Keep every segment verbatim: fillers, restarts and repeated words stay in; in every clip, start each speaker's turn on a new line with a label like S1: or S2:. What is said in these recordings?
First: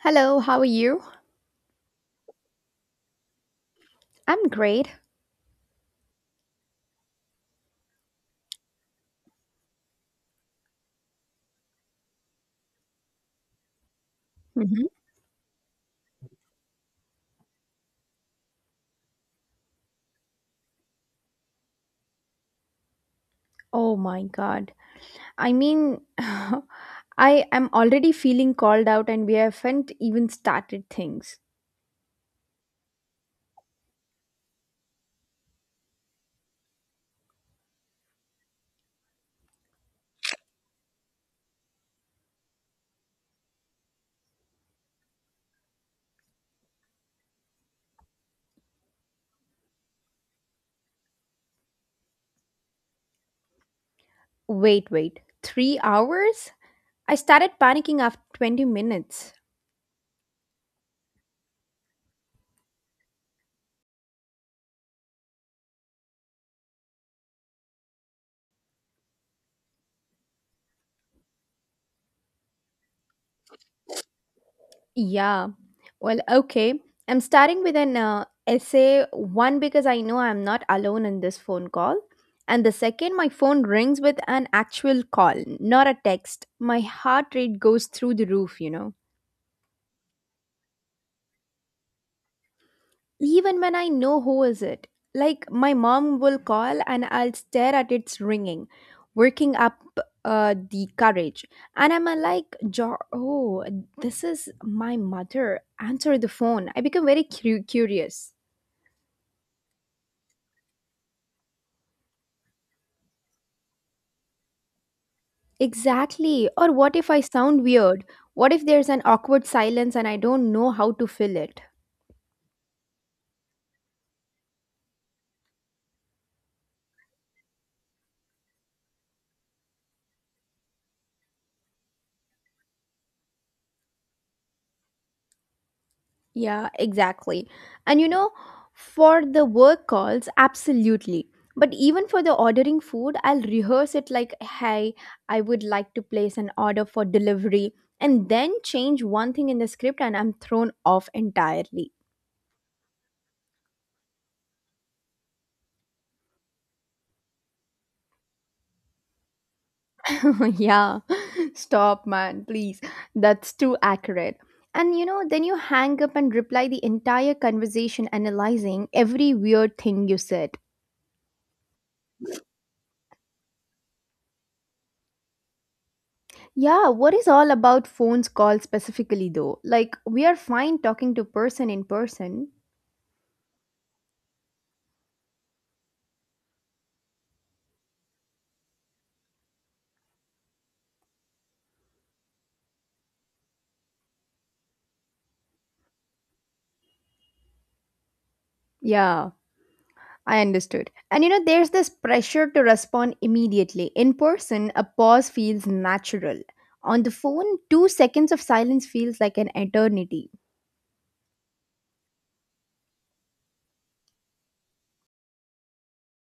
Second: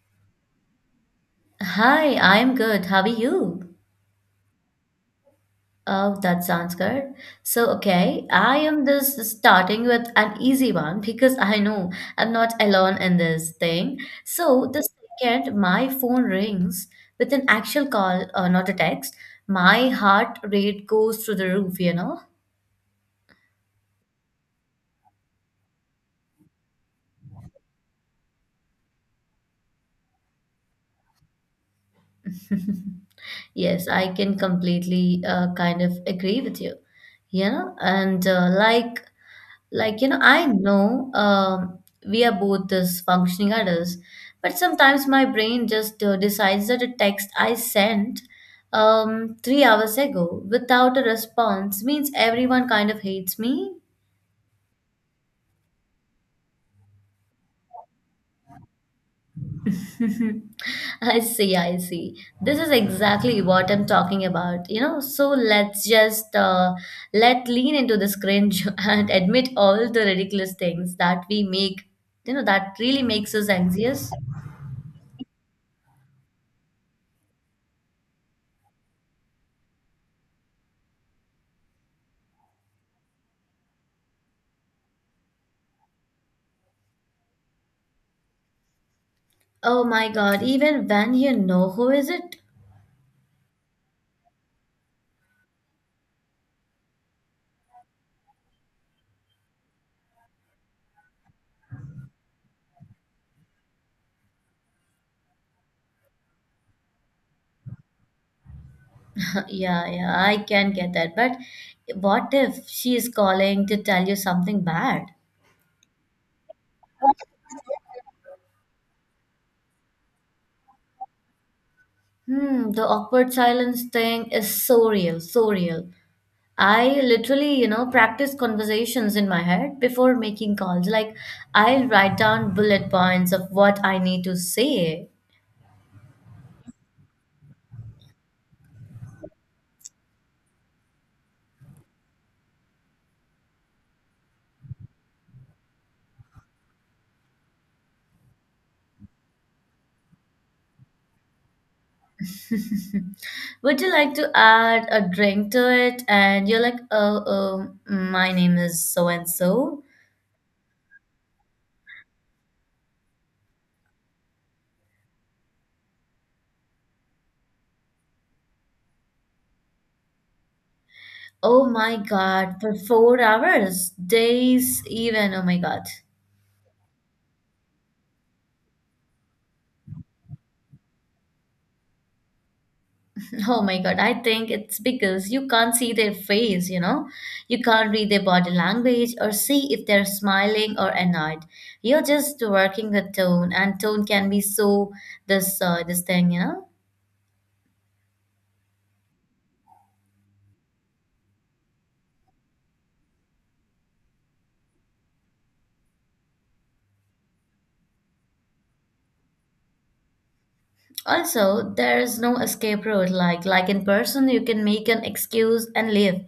S1: Hello, how are you?
S2: Hi, I'm good. How are you?
S1: I'm great.
S2: Oh, that sounds good. So, okay, I am just starting with an easy one because I know I'm not alone in this thing. So, the
S1: Mhm.
S2: second my phone rings with an actual call, uh, not a text, my heart rate goes through the roof, you know?
S1: Oh my God. I mean, I am already feeling called out and we haven't even started things.
S2: Yes, I can completely uh, kind of agree with you. You know, and uh, like Like, you know, I know um, we are both this functioning adults, but sometimes my brain just uh, decides that a text I sent um, three hours ago without a response means everyone kind of hates me.
S1: Wait, wait. Three hours? I started panicking after twenty minutes.
S2: I see, I see. This is exactly what I'm talking about, you know. So let's just uh, let lean into this cringe and admit all the ridiculous things that we make, you know, that really makes us anxious.
S1: Yeah. Well, okay. I'm starting with an uh, essay. One, because I know I'm not alone in this phone call. And the second, my phone rings with an actual call, not a text. My heart rate goes through the roof, you know.
S2: Oh my God, even when you know who is it?
S1: Even when I know who is it. Like my mom will call and I'll stare at its ringing, working up uh, the courage. And I'm uh, like, "Jo- oh, this is my mother. Answer the phone. I become very cu- curious.
S2: Yeah, yeah, I can get that. But what if she is calling to tell you something bad?
S1: Exactly. Or what if I sound weird? What if there's an awkward silence and I don't know how to fill it?
S2: Hmm, the awkward silence thing is so real, so real. I literally, you know, practice conversations in my head before making calls. Like, I'll write down bullet points of what I need to say.
S1: Yeah, exactly. And you know, for the work calls, absolutely. But even for the ordering food, I'll rehearse it like, hey, I would like to place an order for delivery, and then change one thing in the script, and I'm thrown off entirely.
S2: Would you like to add a drink to it? And you're like, oh, oh, my name is so and so.
S1: Yeah, stop, man, please. That's too accurate. And you know, then you hang up and reply the entire conversation, analyzing every weird thing you said.
S2: Oh my God, for four hours, days even. Oh my God.
S1: Yeah, what is all about phones call specifically though? Like we are fine talking to person in person.
S2: Oh my God, I think it's because you can't see their face, you know? You can't read their body language or see if they're smiling or annoyed. You're just working with tone, and tone can be so this uh, this thing, you know?
S1: Yeah, I understood. And you know there's this pressure to respond immediately. In person, a pause feels natural. On the phone, two seconds of silence feels like an eternity.
S2: Also, there is no escape route. Like like in person, you can make an excuse and leave,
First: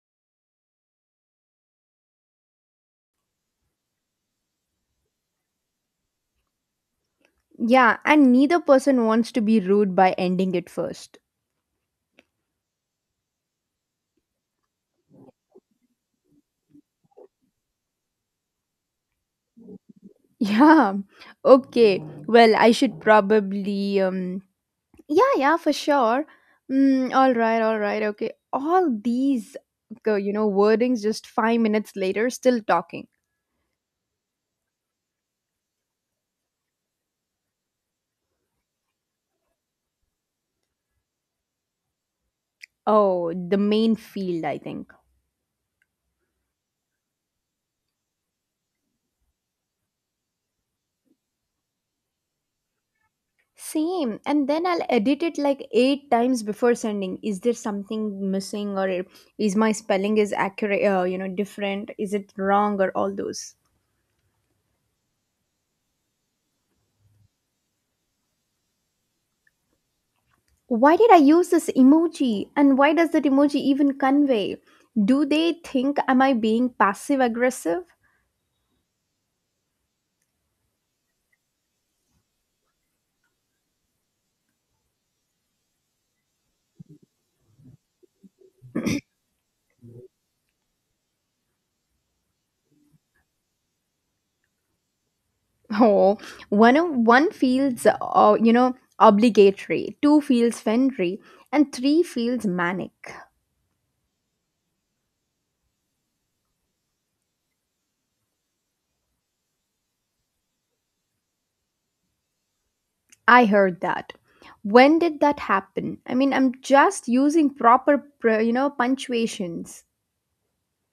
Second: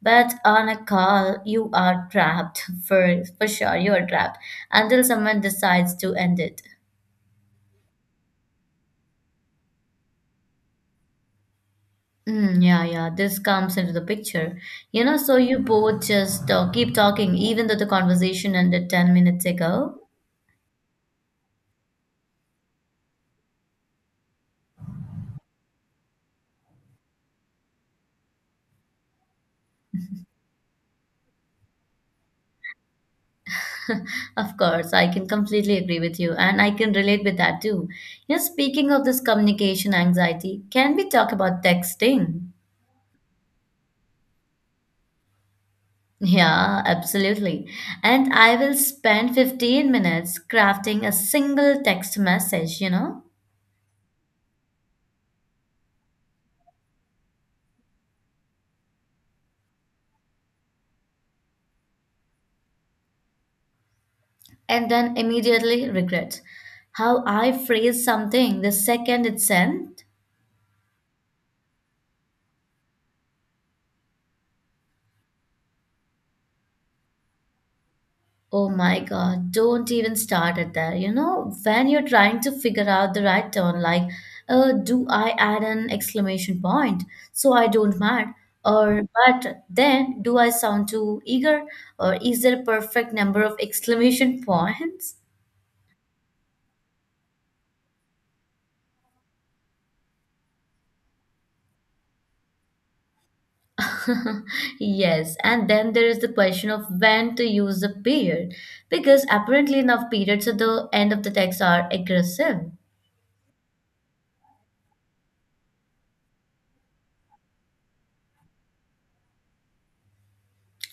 S2: but on a call, you are trapped for for sure. You are trapped until someone decides to end it.
S1: Yeah, and neither person wants to be rude by ending it first.
S2: Mm, yeah, yeah, this comes into the picture. You know, so you both just uh, keep talking, even though the conversation ended ten minutes ago.
S1: Yeah. Okay. Well, I should probably um yeah, yeah, for sure. Mm, all right, all right, okay. All these, go- you know, wordings just five minutes later, still talking.
S2: Of course, I can completely agree with you, and I can relate with that too. You know, speaking of this communication anxiety, can we talk about texting?
S1: Oh, the main field, I think.
S2: Yeah, absolutely. And I will spend fifteen minutes crafting a single text message, you know,
S1: Same. And then I'll edit it like eight times before sending. Is there something missing, or is my spelling is accurate, uh, you know, different? Is it wrong or all those?
S2: and then immediately regret how I phrase something the second it's sent.
S1: Why did I use this emoji? And why does that emoji even convey? Do they think am I being passive aggressive?
S2: Oh my God, don't even start at that. You know, when you're trying to figure out the right tone, like, uh, do I add an exclamation point so I don't mad? Or, but then do I sound too eager? Or is there a perfect number of exclamation points?
S1: Oh, one of- one feels uh, you know obligatory, two feels friendly, and three feels manic.
S2: Yes, and then there is the question of when to use the period, because apparently enough periods at the end of the text are aggressive.
S1: I heard that. When did that happen? I mean, I'm just using proper pr- you know punctuations.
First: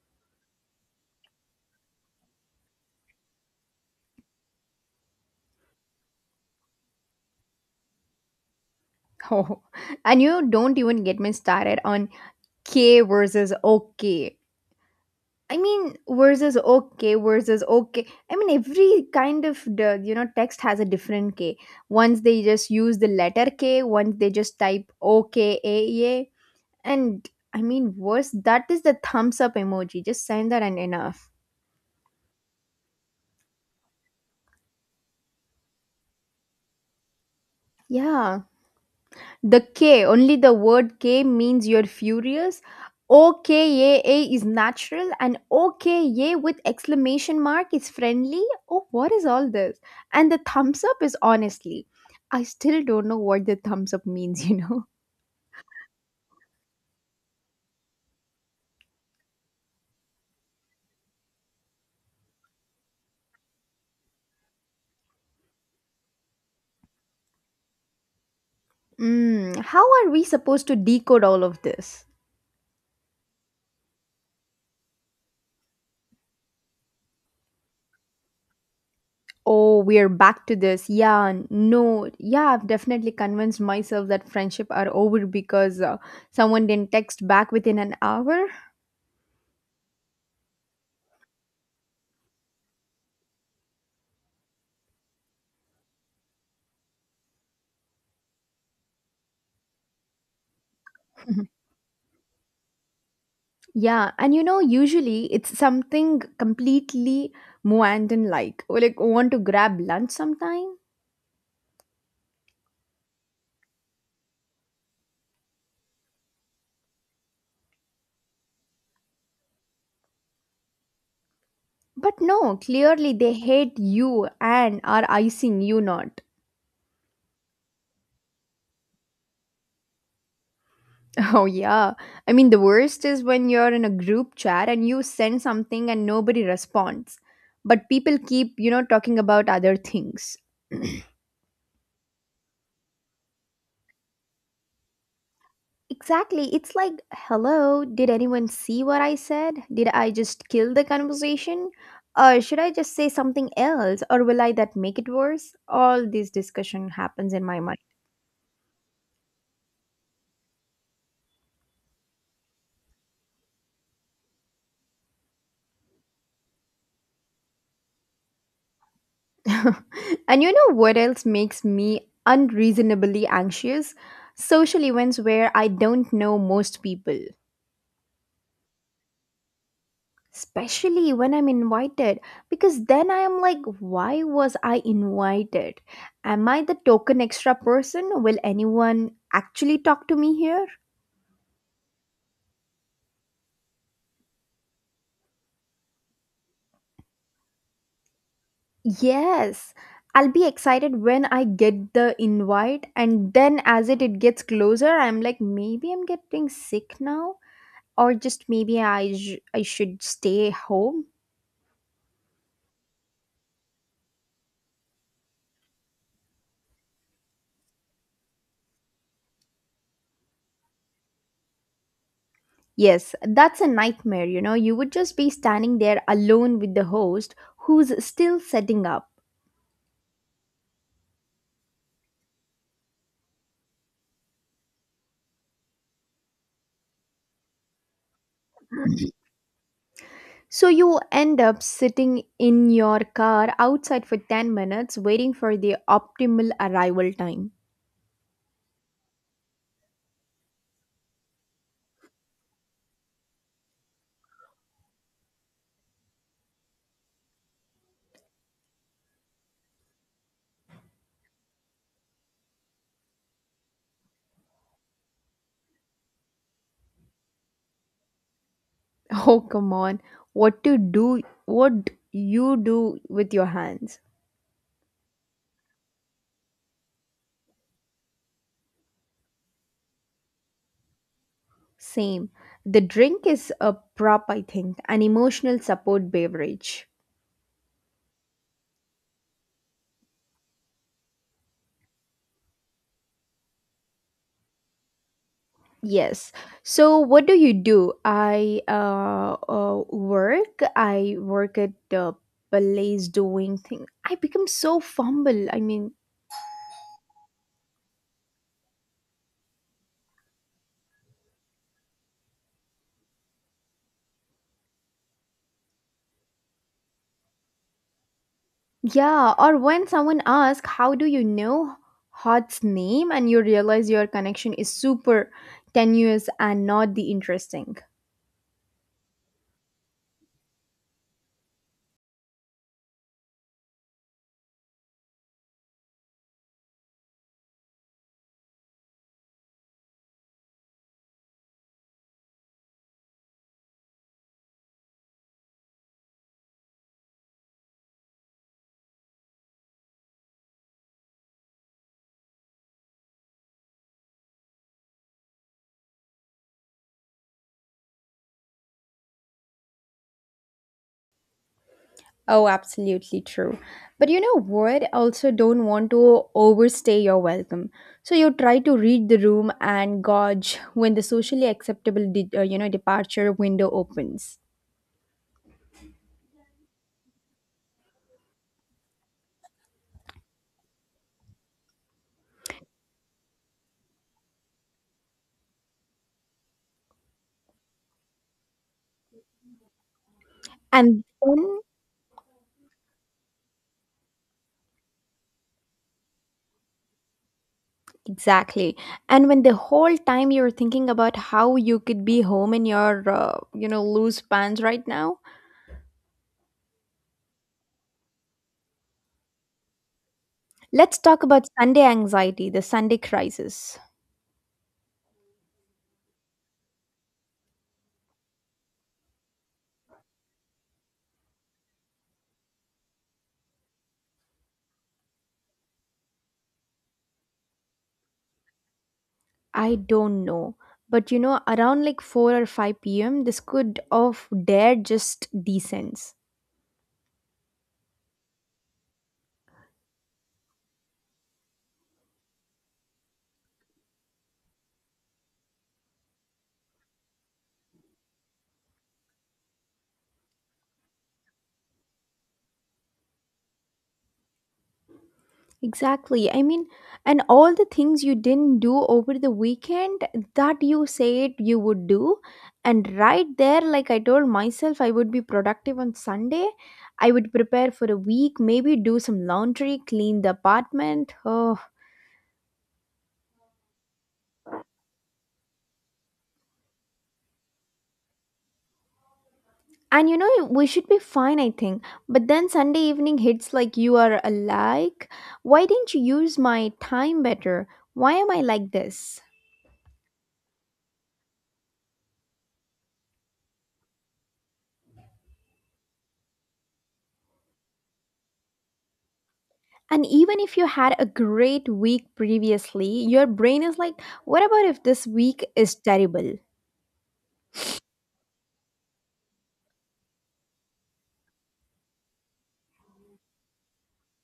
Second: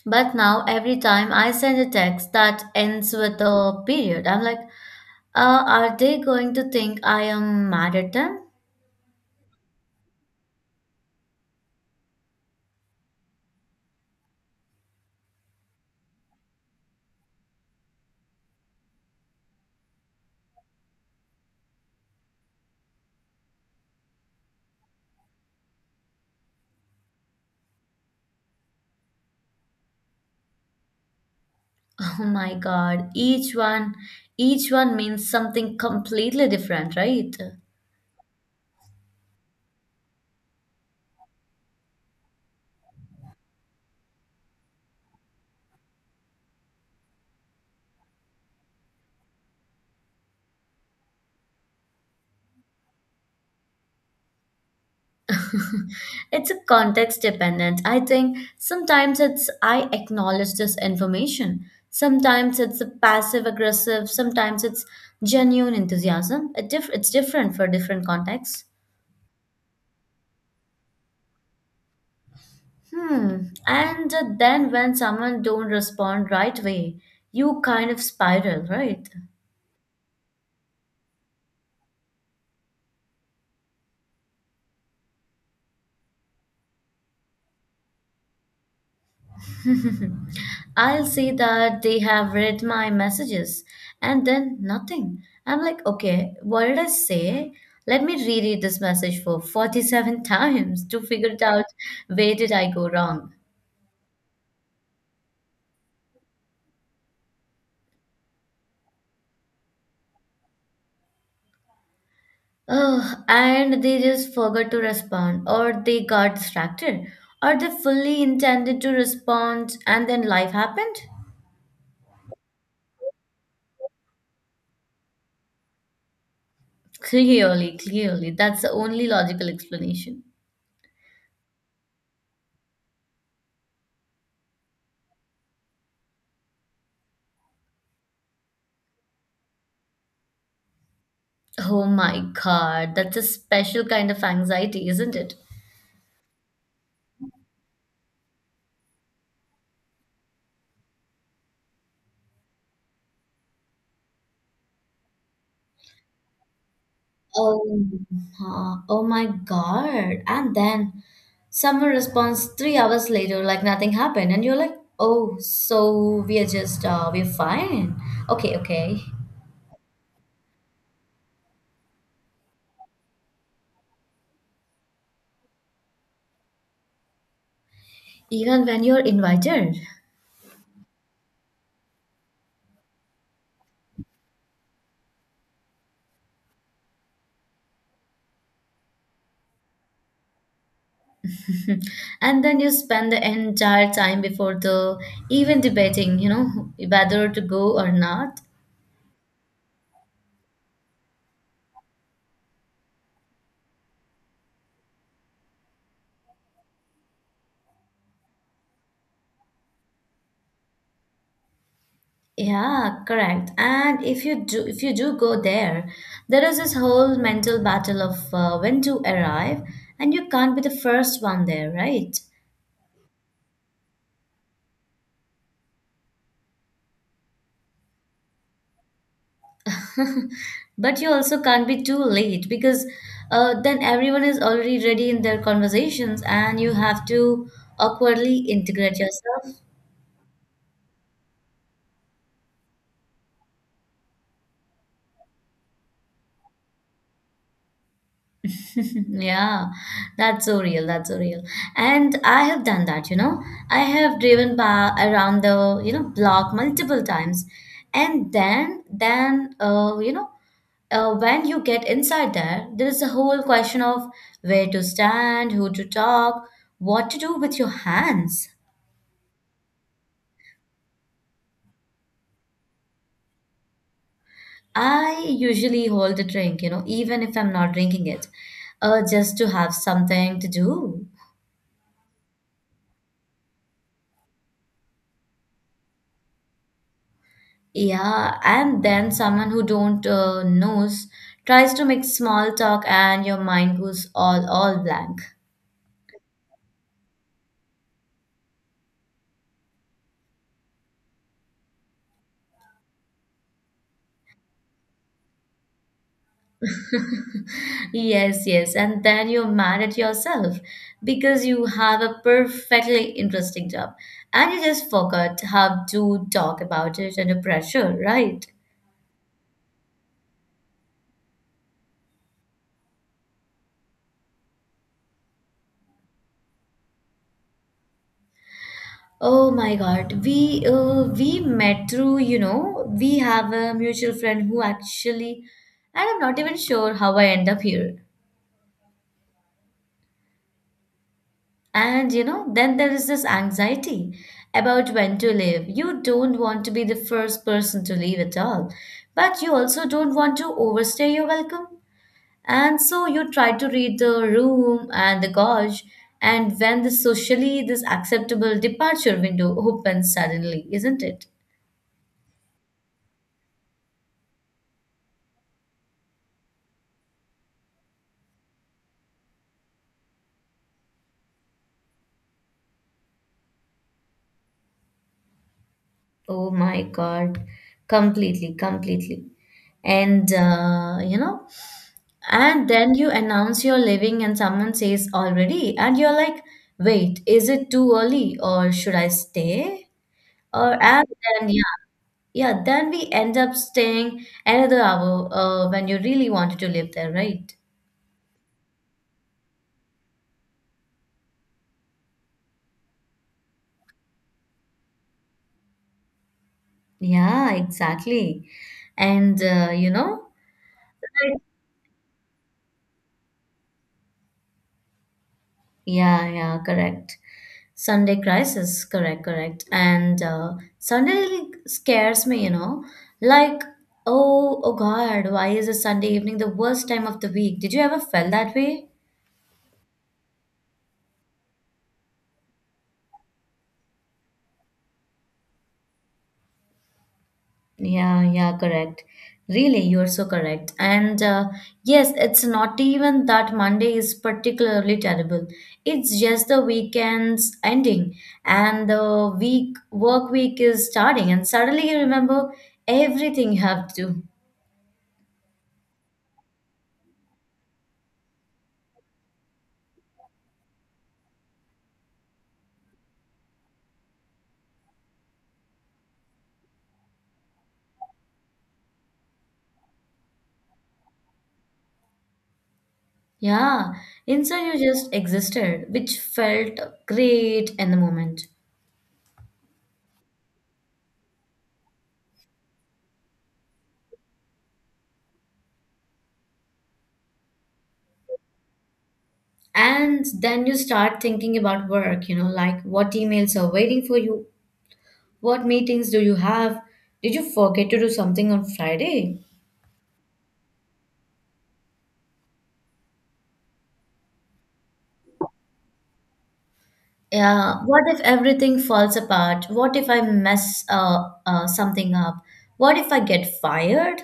S2: But now every time I send a text that ends with a period, I'm like, uh, are they going to think I am mad at them?
S1: Oh, and you don't even get me started on K versus OK. I mean, versus okay, versus okay. I mean, every kind of the you know text has a different K. Once they just use the letter K, once they just type okay, a, a. And I mean, worse that is the thumbs up emoji. Just send that and enough.
S2: Oh my God, each one, each one means something completely different, right?
S1: Yeah, the K, only the word K means you're furious. O K A A is natural and O K A with exclamation mark is friendly. Oh, what is all this? And the thumbs up is honestly. I still don't know what the thumbs up means. you know.
S2: it's a context dependent. I think sometimes it's I acknowledge this information. Sometimes it's a passive aggressive. Sometimes it's genuine enthusiasm. It diff- it's different for different contexts.
S1: Mm, how are we supposed to decode all of this?
S2: Hmm. And then when someone don't respond right way, you kind of spiral, right?
S1: Oh, we're back to this. Yeah, no. Yeah, I've definitely convinced myself that friendship are over because uh, someone didn't text back within an hour.
S2: I'll see that they have read my messages and then nothing. I'm like, okay, what did I say? Let me reread this message for forty-seven times to figure it out where did I go wrong.
S1: Yeah, and you know, usually it's something completely Muandan, like, oh, like, want to grab lunch sometime?
S2: Oh, and they just forgot to respond, or they got distracted, or they fully intended to respond and then life happened.
S1: But no, clearly they hate you and are icing you not.
S2: Clearly, clearly, that's the only logical explanation.
S1: Oh, yeah. I mean, the worst is when you're in a group chat and you send something and nobody responds. But people keep, you know, talking about other things.
S2: Oh my God, that's a special kind of anxiety, isn't it?
S1: Exactly. It's like, hello, did anyone see what I said? Did I just kill the conversation? Or should I just say something else? Or will I that make it worse? All this discussion happens in my mind.
S2: Oh, huh. Oh my God. And then someone responds three hours later like nothing happened. And you're like, oh, so we are just, uh, we're fine. Okay, okay.
S1: And you know what else makes me unreasonably anxious? Social events where I don't know most people.
S2: Even when you're invited.
S1: Especially when I'm invited, because then I am like, why was I invited? Am I the token extra person? Will anyone actually talk to me here?
S2: and then you spend the entire time before the even debating, you know, whether to go or not.
S1: Yes, I'll be excited when I get the invite, and then as it, it gets closer, I'm like, maybe I'm getting sick now, or just maybe i sh- i should stay home.
S2: Yeah, correct. And if you do, if you do go there, there is this whole mental battle of uh, when to arrive, and you can't be the first one there, right?
S1: Yes, that's a nightmare. You know, you would just be standing there alone with the host who's still setting up.
S2: But you also can't be too late because uh, then everyone is already ready in their conversations, and you have to awkwardly integrate yourself
S1: So you end up sitting in your car outside for ten minutes waiting for the optimal arrival time.
S2: Yeah, that's so real. That's so real. And I have done that, you know. I have driven by around the, you know, block multiple times. And then, then, uh, you know, uh, when you get inside there, there is a whole question of where to stand, who to talk, what to do with your hands.
S1: Oh, come on. What to do? What you do with your hands?
S2: I usually hold a drink, you know, even if I'm not drinking it, uh, just to have something to do.
S1: Same. The drink is a prop, I think, an emotional support beverage.
S2: Yeah, and then someone who don't uh, knows tries to make small talk and your mind goes all all blank.
S1: Yes. So what do you do? I uh, uh work. I work. At the place doing thing. I become so fumble. I mean,
S2: Yes, yes, and then you're mad at yourself because you have a perfectly interesting job and you just forgot how to talk about it under pressure, right?
S1: yeah, or when someone asks, how do you know Hot's name? And you realize your connection is super tenuous and not the interesting.
S2: Oh my God, we uh, we met through, you know, we have a mutual friend who actually, and I'm not even sure how I end up here. And you know, then there is this anxiety about when to leave. You don't want to be the first person to leave at all, but you also don't want to overstay your welcome. And so you try to read the room and the gauge, and when the socially this acceptable departure window opens suddenly, isn't it?
S1: Oh, absolutely true. But you know what? Also, don't want to overstay your welcome. So you try to read the room and gauge when the socially acceptable, de- uh, you know, departure window opens.
S2: Oh my God. Completely, completely. And, uh, you know, and then you announce you're leaving and someone says already, and you're like, wait, is it too early or should I stay? Or,
S1: And
S2: and then,
S1: then
S2: yeah, yeah, then we end up staying another hour uh, when you really wanted to live there, right?
S1: exactly, and when the whole time you're thinking about how you could be home in your, uh, you know, loose pants right now.
S2: Yeah, exactly. And, uh, you know,
S1: Let's talk
S2: like,
S1: about Sunday anxiety, the Sunday crisis.
S2: yeah, yeah, correct. Sunday crisis, correct, correct. And uh, Sunday really scares me, you know. Like, oh, oh God, why is a Sunday evening the worst time of the week? Did you ever felt that way?
S1: I don't know. But you know, around like four or five p m, this could of dare just descends.
S2: Yeah, yeah, correct. Really, you're so correct. And uh, yes, it's not even that Monday is particularly terrible. It's just the weekend's ending and the week work week is starting, and suddenly you remember everything you have to do.
S1: Exactly. I mean, and all the things you didn't do over the weekend that you said you would do. And right there, like I told myself, I would be productive on Sunday. I would prepare for a week, maybe do some laundry, clean the apartment. Oh,
S2: Yeah, instead you just existed, which felt great in the moment.
S1: and you know, we should be fine, I think. But then Sunday evening hits like you are alike. Why didn't you use my time better? Why am I like this?
S2: And then you start thinking about work, you know, like what emails are waiting for you, what meetings do you have, did you forget to do something on Friday?
S1: And even if you had a great week previously, your brain is like, what about if this week is terrible?
S2: Yeah, what if everything falls apart? What if I mess uh, uh, something up? What if I get fired?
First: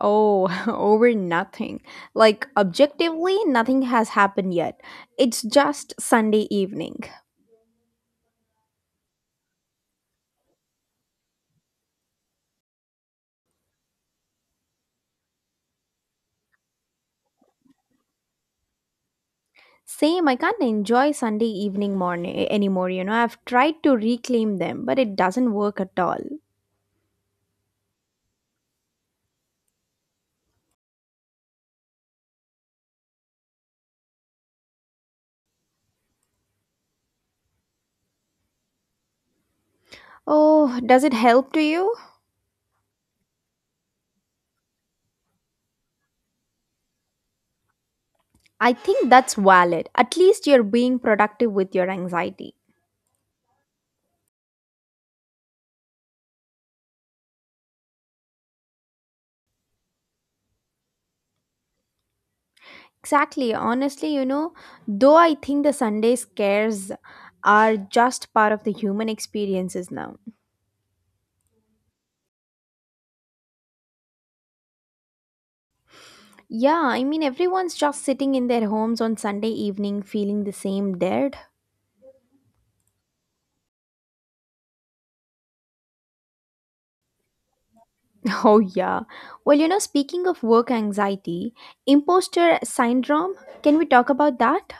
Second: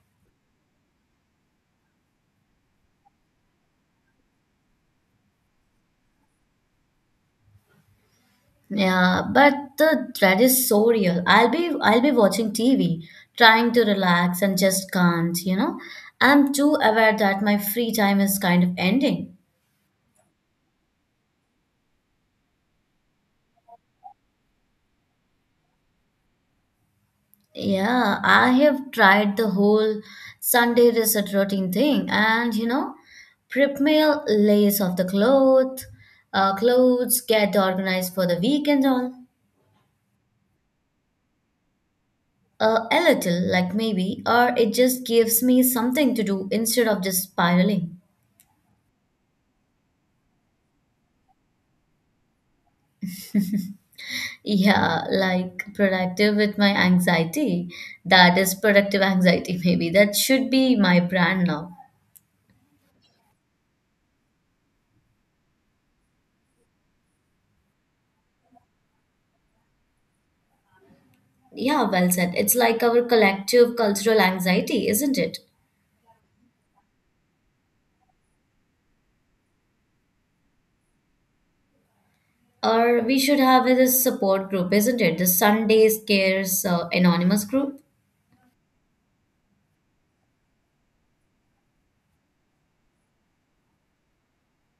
S1: Oh, over nothing. Like, objectively, nothing has happened yet. It's just Sunday evening.
S2: Yeah, but the dread is so real. I'll be I'll be watching T V, trying to relax and just can't, you know. I'm too aware that my free time is kind of ending.
S1: Same, I can't enjoy Sunday evening morning anymore, you know. I've tried to reclaim them, but it doesn't work at all.
S2: Yeah, I have tried the whole Sunday reset routine thing and you know, prep meal, lace off the cloth, uh, clothes, get organized for the week and all.
S1: Oh, does it help to you?
S2: Uh, a little, like maybe, or it just gives me something to do instead of just spiraling.
S1: I think that's valid. At least you're being productive with your anxiety.
S2: Yeah, like productive with my anxiety. That is productive anxiety, maybe. That should be my brand now.
S1: Exactly. Honestly, you know, though I think the Sunday scares are just part of the human experiences now.
S2: Yeah, well said. It's like our collective cultural anxiety, isn't it?
S1: Yeah, I mean, everyone's just sitting in their homes on Sunday evening feeling the same dead.
S2: Or we should have this support group, isn't it? The Sunday Scares uh, Anonymous group.
S1: Oh, yeah. Well, you know, speaking of work anxiety, imposter syndrome, can we talk about that?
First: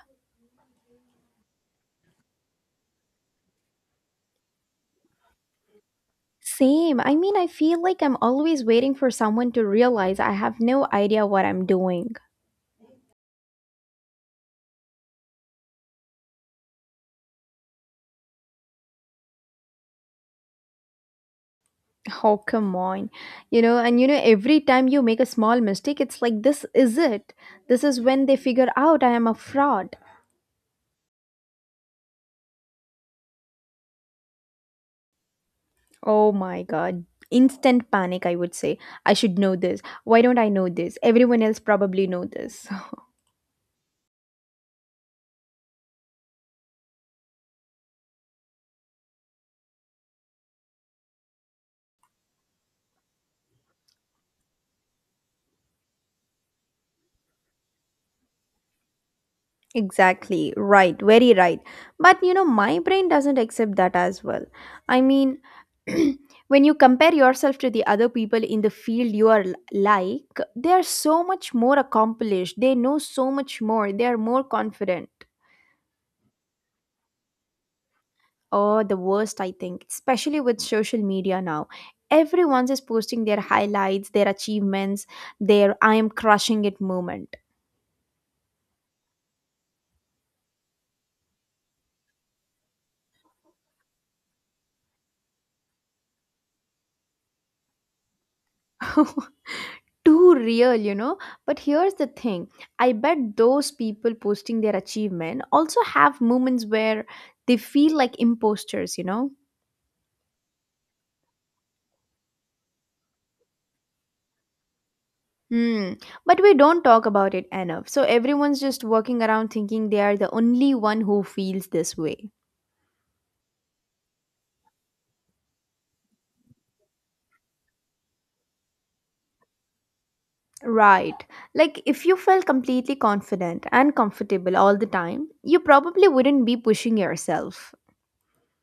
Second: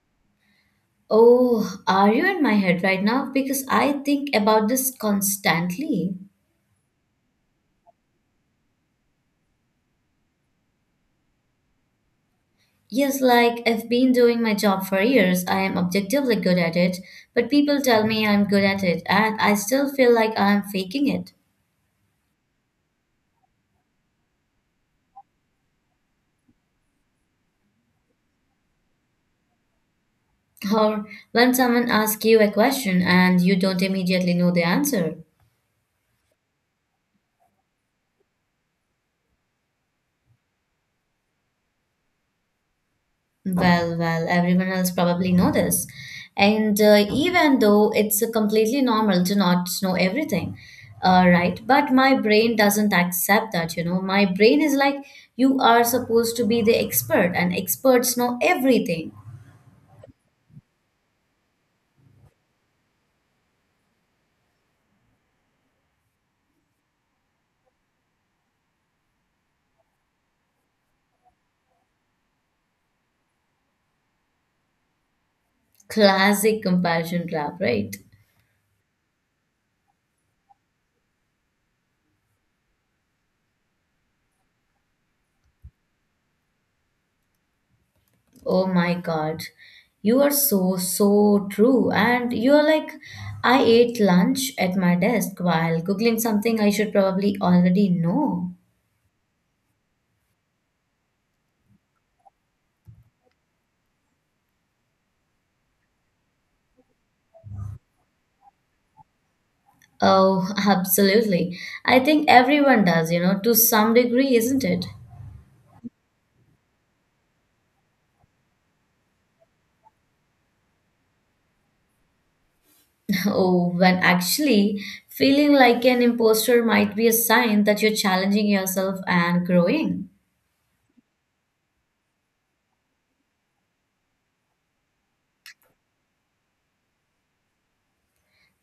S2: Oh, are you in my head right now? Because I think about this constantly.
S1: Same. I mean, I feel like I'm always waiting for someone to realize I have no idea what I'm doing.
S2: Yes, like I've been doing my job for years. I am objectively good at it, but people tell me I'm good at it, and I still feel like I'm faking it.
S1: Oh, come on. You know, and you know, every time you make a small mistake, it's like, this is it. This is when they figure out I am a fraud.
S2: Or when someone asks you a question and you don't immediately know the answer.
S1: Oh my God. Instant panic, I would say. I should know this. Why don't I know this? Everyone else probably know this.
S2: Well, well, everyone else probably know this. And uh, even though it's uh, completely normal to not know everything, uh, right? But my brain doesn't accept that, you know. My brain is like, you are supposed to be the expert, and experts know everything.
S1: Exactly, right, very right. But you know, my brain doesn't accept that as well. I mean, when you compare yourself to the other people in the field you are l- like, they are so much more accomplished, they know so much more, they are more confident.
S2: Classic comparison trap, right?
S1: Or the worst, I think, especially with social media now. Everyone's is posting their highlights, their achievements, their I am crushing it moment.
S2: Oh my God. You are so, so true. And you're like, I ate lunch at my desk while googling something I should probably already know.
S1: Too real, you know. But here's the thing, I bet those people posting their achievement also have moments where they feel like imposters, you know.
S2: Oh, absolutely. I think everyone does, you know, to some degree, isn't it?
S1: Hmm. But we don't talk about it enough. So everyone's just walking around thinking they are the only one who feels this way.
S2: Oh, when actually feeling like an imposter might be a sign that you're challenging yourself and growing.
S1: Right. Like, if you felt completely confident and comfortable all the time, you probably wouldn't be pushing yourself.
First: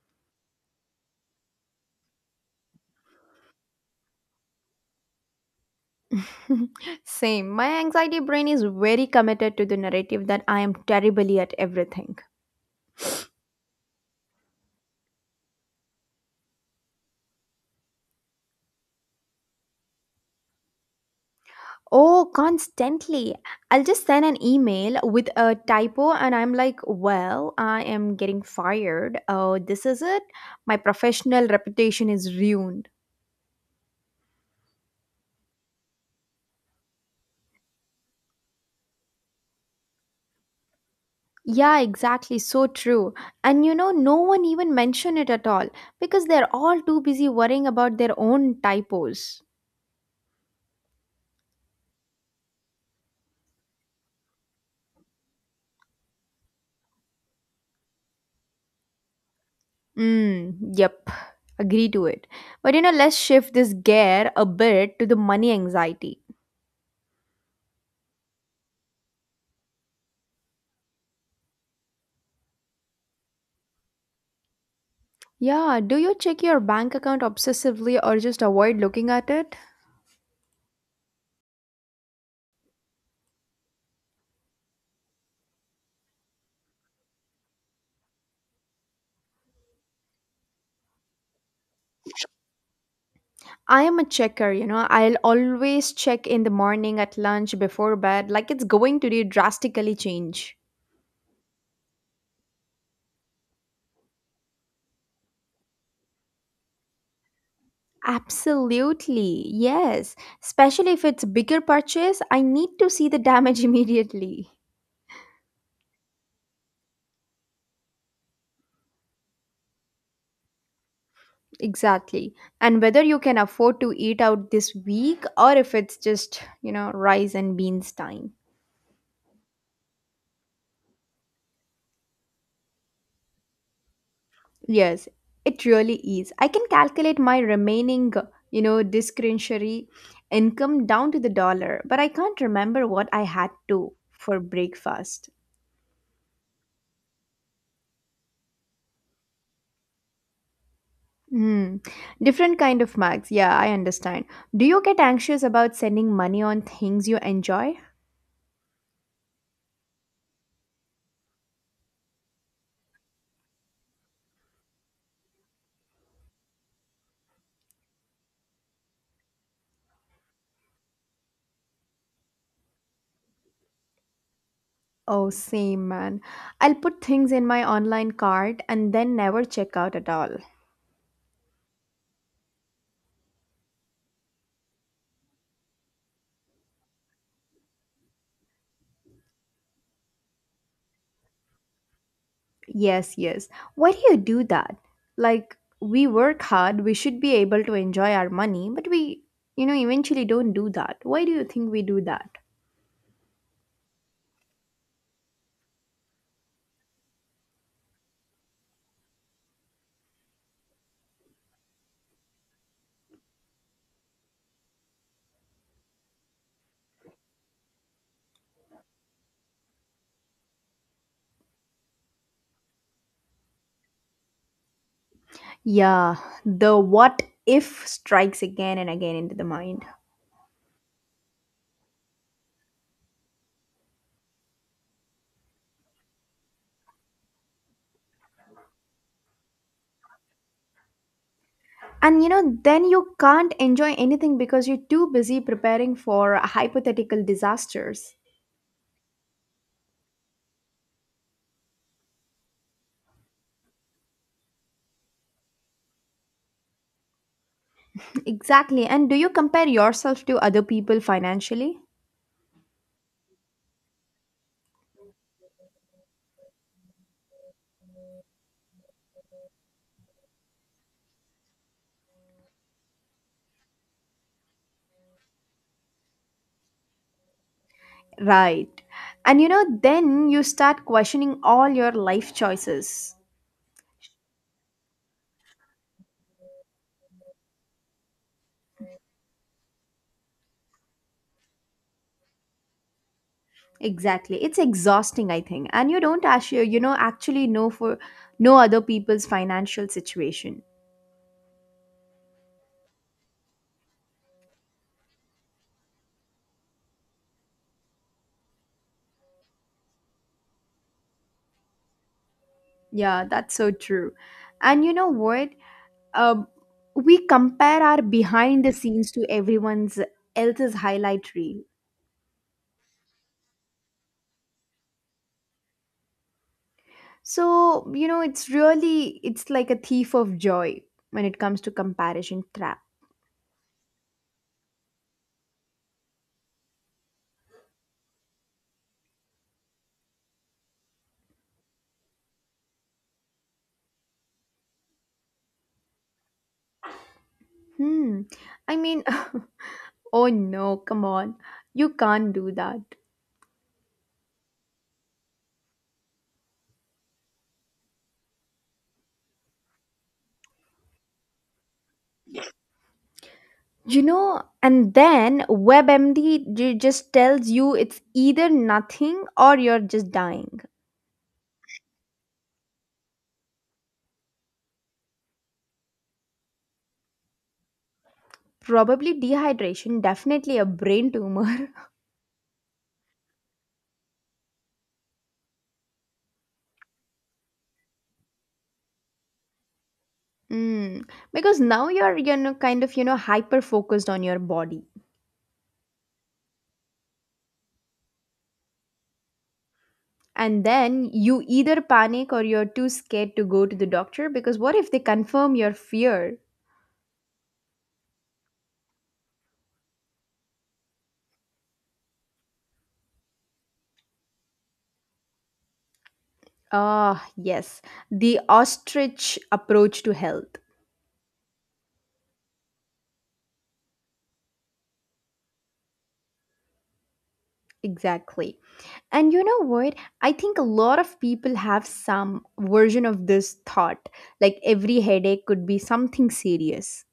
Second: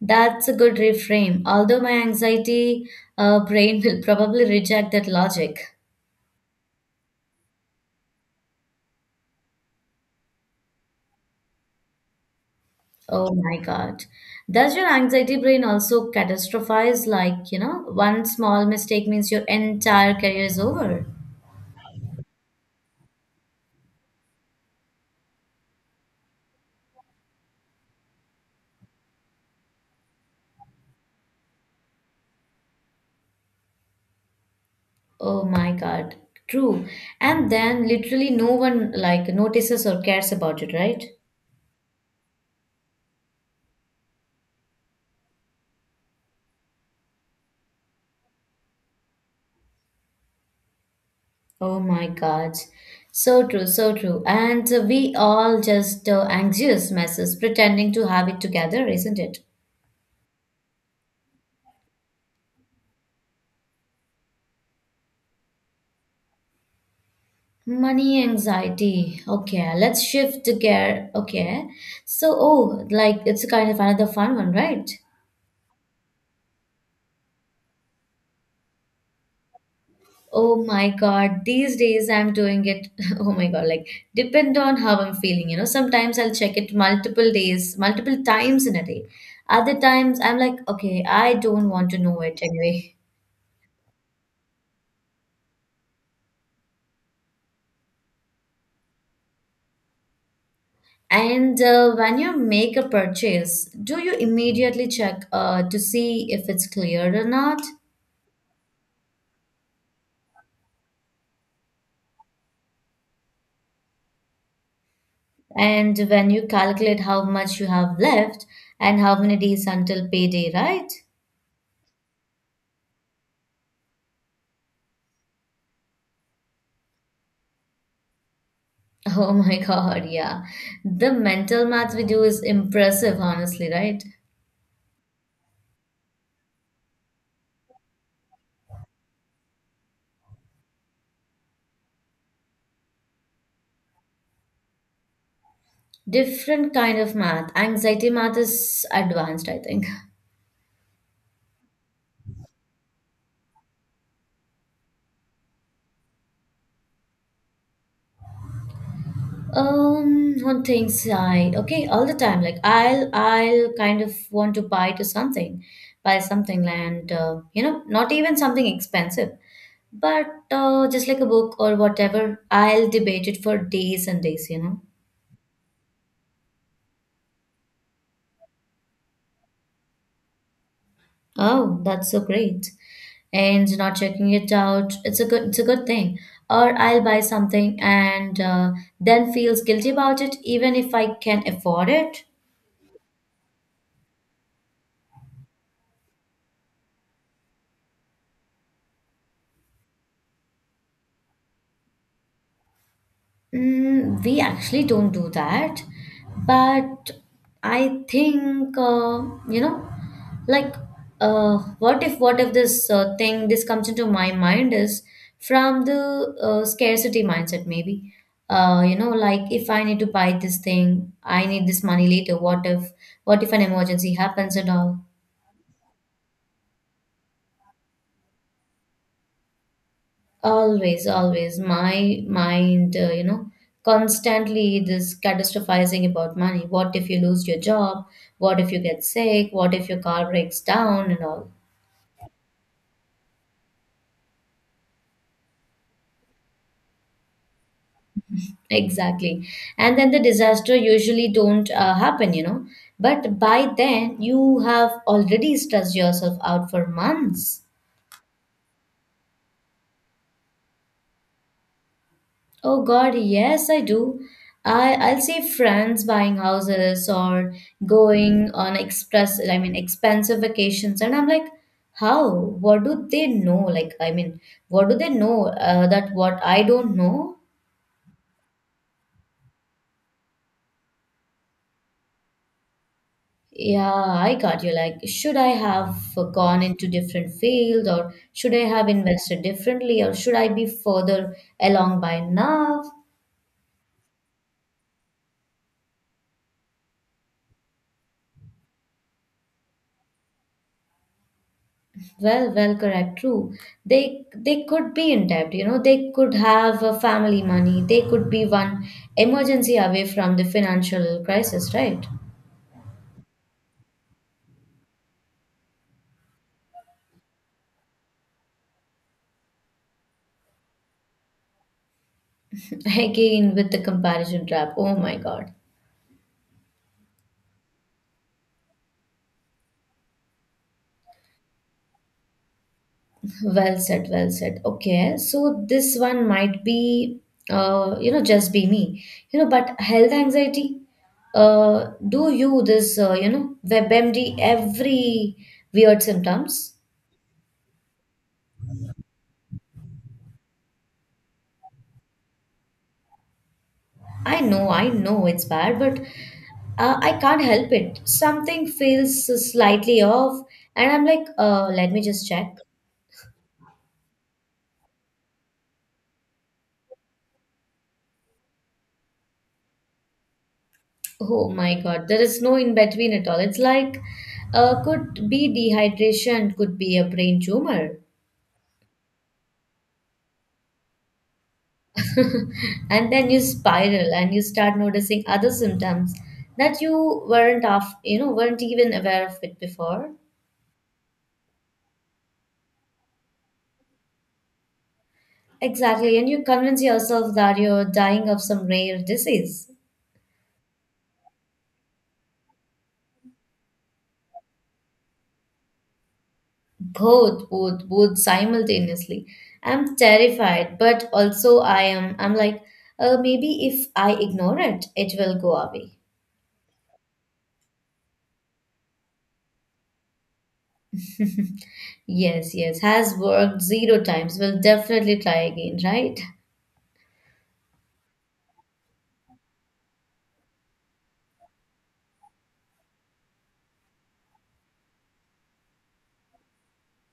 S2: That's a good reframe, although my anxiety uh, brain will probably reject that logic.
S1: Same. My anxiety brain is very committed to the narrative that I am terribly at everything.
S2: Oh my God. Does your anxiety brain also catastrophize? Like, you know, one small mistake means your entire career is over.
S1: Oh, constantly. I'll just send an email with a typo and I'm like, well, I am getting fired. Oh, this is it. My professional reputation is ruined.
S2: Oh my God. True. And then literally no one like notices or cares about it, right?
S1: Yeah, exactly. So true. And you know, no one even mentioned it at all because they're all too busy worrying about their own typos.
S2: Oh my God. So true, so true. And uh, we all just uh, anxious messes pretending to have it together, isn't it?
S1: Mm, yep. Agree to it. But you know, let's shift this gear a bit to the money anxiety.
S2: Money anxiety. Okay, let's shift to gear. Okay. So, oh, like it's kind of another fun one, right?
S1: Yeah, do you check your bank account obsessively or just avoid looking at it?
S2: Oh my God, these days I'm doing it. Oh my God, like depend on how I'm feeling. You know, sometimes I'll check it multiple days, multiple times in a day. Other times I'm like, okay, I don't want to know it anyway.
S1: I am a checker, you know. I'll always check in the morning, at lunch, before bed, like it's going to do drastically change.
S2: And uh, when you make a purchase, do you immediately check uh, to see if it's cleared or not?
S1: Absolutely, yes. Especially if it's bigger purchase, I need to see the damage immediately.
S2: And when you calculate how much you have left and how many days until payday, right?
S1: Exactly. And whether you can afford to eat out this week or if it's just, you know, rice and beans time.
S2: Oh my God, yeah. The mental math we do is impressive, honestly, right?
S1: Yes, it really is. I can calculate my remaining, you know, discretionary income down to the dollar, but I can't remember what I had to for breakfast.
S2: Different kind of math. Anxiety math is advanced, I think.
S1: Hmm. Different kind of marks. Yeah, I understand. Do you get anxious about sending money on things you enjoy?
S2: Um, on things side, okay, all the time. Like I'll, I'll kind of want to buy to something, buy something, and uh, you know, not even something expensive. But uh, just like a book or whatever, I'll debate it for days and days, you know.
S1: Oh, same man. I'll put things in my online cart and then never check out at all.
S2: Oh, that's so great. And not checking it out, it's a good, it's a good thing. Or I'll buy something and uh, then feels guilty about it, even if I can afford it.
S1: Yes, yes. Why do you do that? Like, we work hard, we should be able to enjoy our money, but we, you know, eventually don't do that. Why do you think we do that?
S2: Mm, we actually don't do that, but I think uh, you know, like, uh, what if what if this uh, thing this comes into my mind is from the uh, scarcity mindset maybe. Uh, you know, like if I need to buy this thing, I need this money later. What if what if an emergency happens and all?
S1: Yeah, the what if strikes again and again into the mind.
S2: Always, always. My mind, uh, you know, constantly this catastrophizing about money. What if you lose your job? What if you get sick? What if your car breaks down and all?
S1: And you know, then you can't enjoy anything because you're too busy preparing for hypothetical disasters.
S2: Exactly. And then the disaster usually don't uh, happen, you know. But by then, you have already stressed yourself out for months.
S1: Exactly. And do you compare yourself to other people financially?
S2: Oh God, yes, I do. I I'll see friends buying houses or going on express, I mean, expensive vacations, and I'm like, how? What do they know? Like, I mean, what do they know uh, that what I don't know?
S1: Right. And you know, then you start questioning all your life choices.
S2: Yeah, I got you. Like, should I have gone into different field, or should I have invested differently, or should I be further along by now?
S1: Exactly. It's exhausting, I think. And you don't actually, you know, actually know for no other people's financial situation.
S2: Well, well, correct, true. They they could be in debt, you know, they could have uh, family money, they could be one emergency away from the financial crisis, right?
S1: Yeah, that's so true. And you know what? Um, we compare our behind the scenes to everyone's else's highlight reel.
S2: Again, with the comparison trap. Oh my God.
S1: So, you know, it's really it's like a thief of joy when it comes to comparison trap.
S2: Well said, well said. Okay, so this one might be, uh, you know, just be me, you know, but health anxiety, uh, do you this, uh, you know, WebMD every weird symptoms?
S1: Hmm. I mean, oh no, come on. You can't do that.
S2: I know, I know it's bad, but uh, I can't help it. Something feels slightly off, and I'm like, uh, let me just check.
S1: You know, and then WebMD ju- just tells you it's either nothing or you're just dying.
S2: Oh my God, there is no in between at all. It's like, uh, could be dehydration, could be a brain tumor.
S1: Probably dehydration, definitely a brain tumor.
S2: And then you spiral and you start noticing other symptoms that you weren't off, you know, weren't even aware of it before.
S1: Mm, because now you're you know kind of you know hyper focused on your body.
S2: Exactly, and you convince yourself that you're dying of some rare disease.
S1: And then you either panic or you're too scared to go to the doctor because what if they confirm your fear?
S2: both both both simultaneously. I'm terrified but also i am i'm like, uh, maybe if I ignore it, it will go away.
S1: Ah, yes, the ostrich approach to health.
S2: Yes, yes, has worked zero times, will definitely try again, right?
S1: Exactly. And you know what? I think a lot of people have some version of this thought like every headache could be something serious.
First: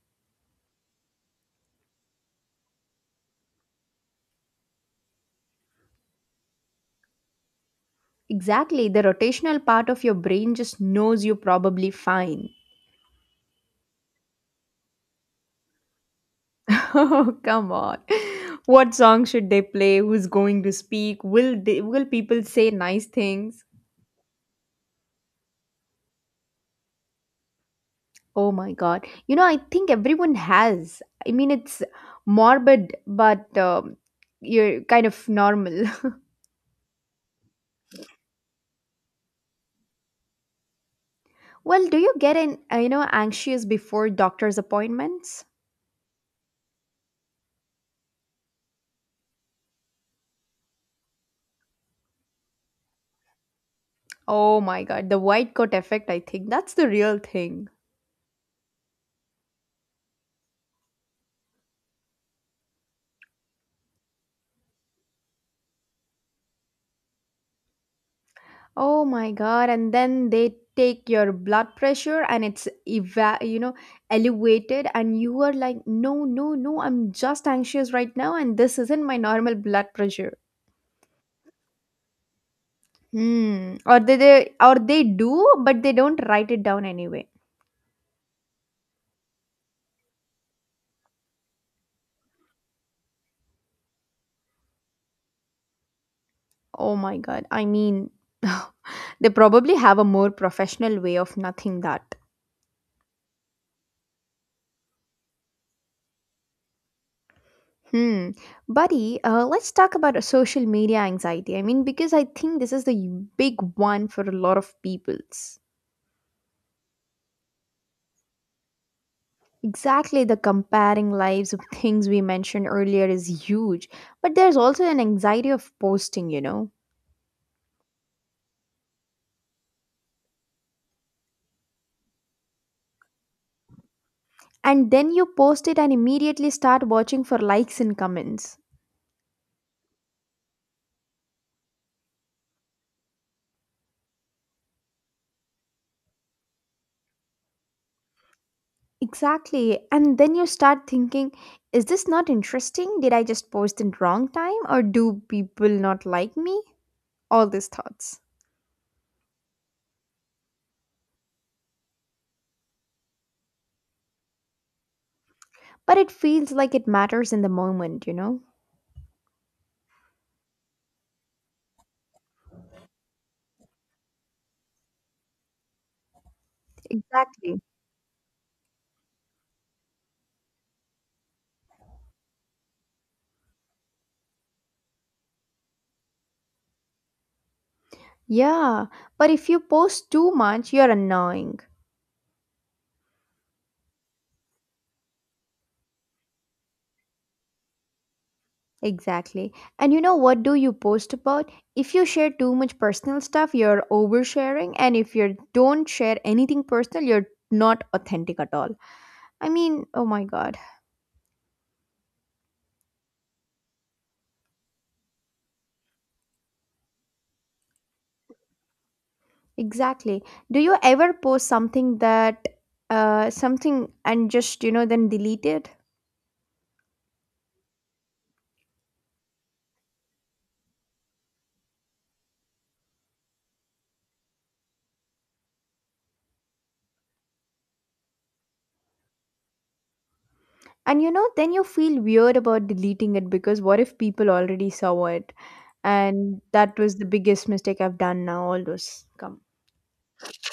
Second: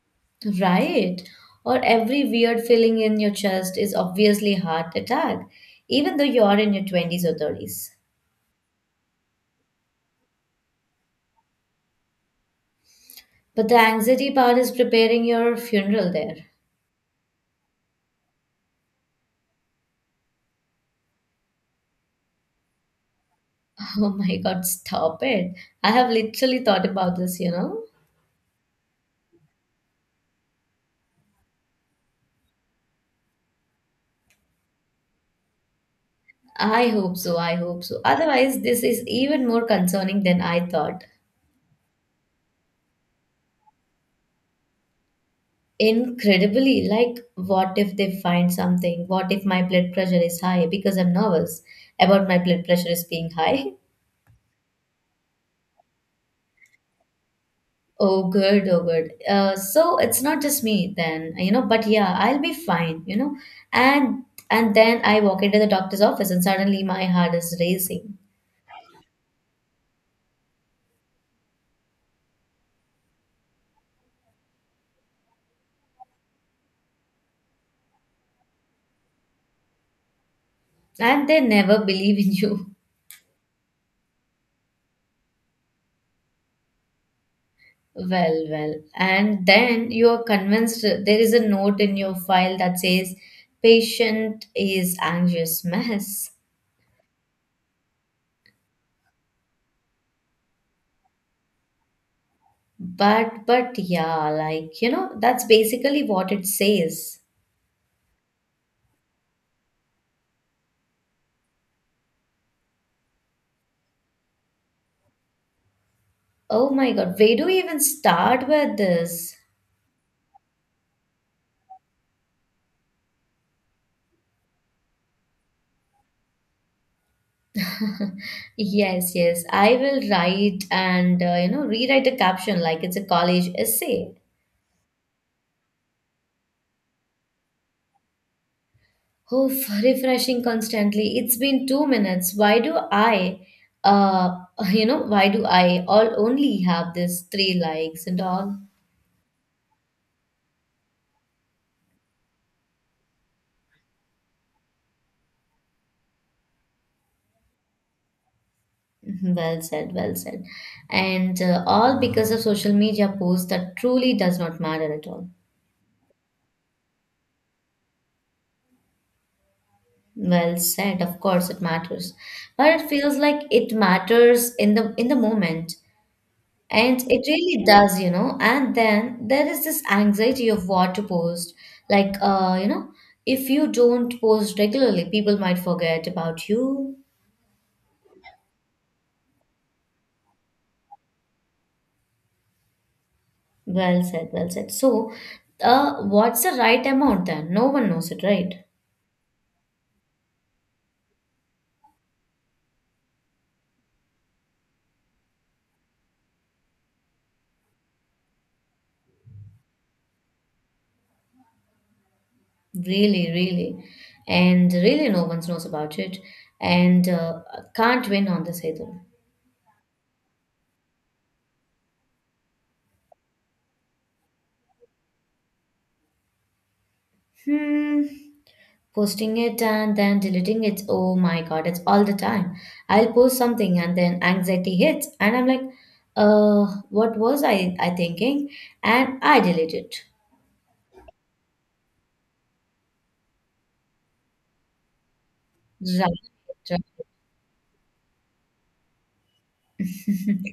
S2: Right, or every weird feeling in your chest is obviously heart attack, even though you're in your twenties or thirties.
S1: Exactly, the rotational part of your brain just knows you're probably fine.
S2: But the anxiety part is preparing your funeral there.
S1: Oh, come on. What song should they play? Who's going to speak? Will they, will people say nice things?
S2: Oh my god, stop it. I have literally thought about this, you know.
S1: Oh my god. You know, I think everyone has. I mean, it's morbid but um, you're kind of normal.
S2: I hope so. I hope so. Otherwise, this is even more concerning than I thought.
S1: Well, do you get an uh, you know anxious before doctor's appointments?
S2: Incredibly, like, what if they find something? What if my blood pressure is high because I'm nervous about my blood pressure is being high?
S1: Oh my god, the white coat effect, I think that's the real thing.
S2: Oh, good, oh, good. Uh, so it's not just me then, you know, but yeah, I'll be fine, you know. And and then I walk into the doctor's office and suddenly my heart is racing.
S1: Oh my god, and then they take your blood pressure and it's eva- you know elevated, and you are like, no, no, no, I'm just anxious right now, and this isn't my normal blood pressure.
S2: And they never believe in you.
S1: Hmm. Or they, they or they do, but they don't write it down anyway.
S2: Well, well. And then you are convinced there is a note in your file that says patient is anxious mess.
S1: Oh my god, I mean, they probably have a more professional way of nothing that.
S2: But but yeah, like you know, that's basically what it says.
S1: Hmm, buddy, uh, let's talk about a social media anxiety. I mean, because I think this is the big one for a lot of peoples.
S2: Oh my god, where do we even start with this?
S1: Exactly, the comparing lives of things we mentioned earlier is huge, but there's also an anxiety of posting, you know.
S2: Yes, yes. I will write and uh, you know, rewrite a caption like it's a college essay.
S1: And then you post it and immediately start watching for likes and comments.
S2: Oh, f- refreshing constantly. It's been two minutes. Why do I, uh, you know, why do I all only have this three likes and all?
S1: Exactly, and then you start thinking, is this not interesting? Did I just post in wrong time, or do people not like me? All these thoughts.
S2: Mhm. Well said, well said. And uh, all because of social media posts that truly does not matter at all.
S1: But it feels like it matters in the moment, you know?
S2: Well said. Of course, it matters, but it feels like it matters in the in the moment. And it
S1: Exactly.
S2: really does, you know. And then there is this anxiety of what to post. Like, uh, you know, if you don't post regularly, people might forget about you.
S1: Yeah, but if you post too much, you're annoying.
S2: Well said, well said. So, uh, what's the right amount then? No one knows it, right?
S1: Exactly. And you know what do you post about? If you share too much personal stuff, you're oversharing, and if you don't share anything personal, you're not authentic at all. I mean, oh my god.
S2: Really, really. And really, no one knows about it. And uh, can't win on this either.
S1: Exactly. Do you ever post something that uh something and just, you know, then delete it?
S2: Hmm. Posting it and then deleting it. Oh my god, it's all the time. I'll post something and then anxiety hits and I'm like, uh, what was I I thinking? And I delete it.
S1: And you know, then you feel weird about deleting it because what if people already saw it?
S2: Right.
S1: And that
S2: Right.
S1: was the biggest mistake I've done now, all those come.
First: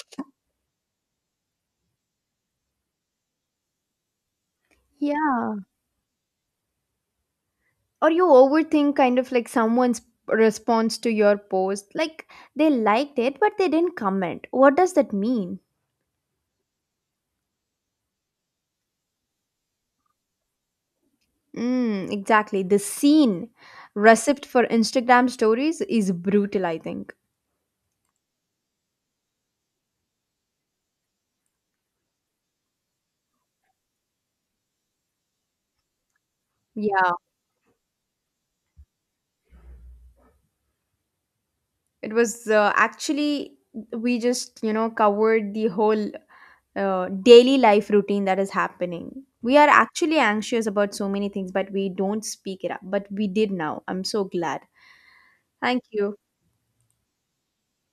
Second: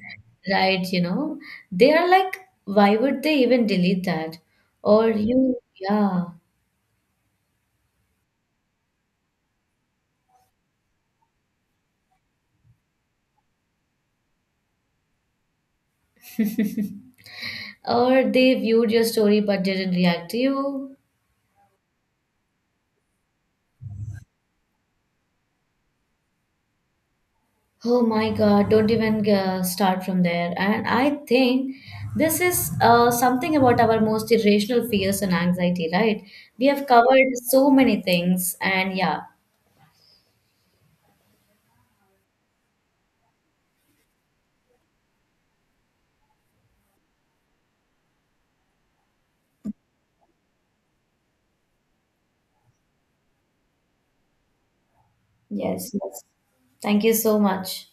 S2: Right, you know, they are like, why would they even delete that? Or
S1: Yeah.
S2: you, yeah.
S1: Or you overthink kind of like someone's response to your post. Like they liked it, but they didn't comment. What does that mean?
S2: Or they viewed your story but didn't react to you.
S1: Mm, exactly. The scene recipe for Instagram stories is brutal, I think.
S2: Oh my God, don't even uh, start from there. And I think this is uh, something about our most irrational fears and anxiety, right? We have
S1: Yeah.
S2: covered so many things, and yeah,
S1: It was uh, actually, we just, you know, covered the whole uh, daily life routine that is happening. We are actually anxious about so many things, but we don't speak it up. But we did now. I'm so glad. Thank
S2: yes,
S1: you.
S2: yes. Thank you so much.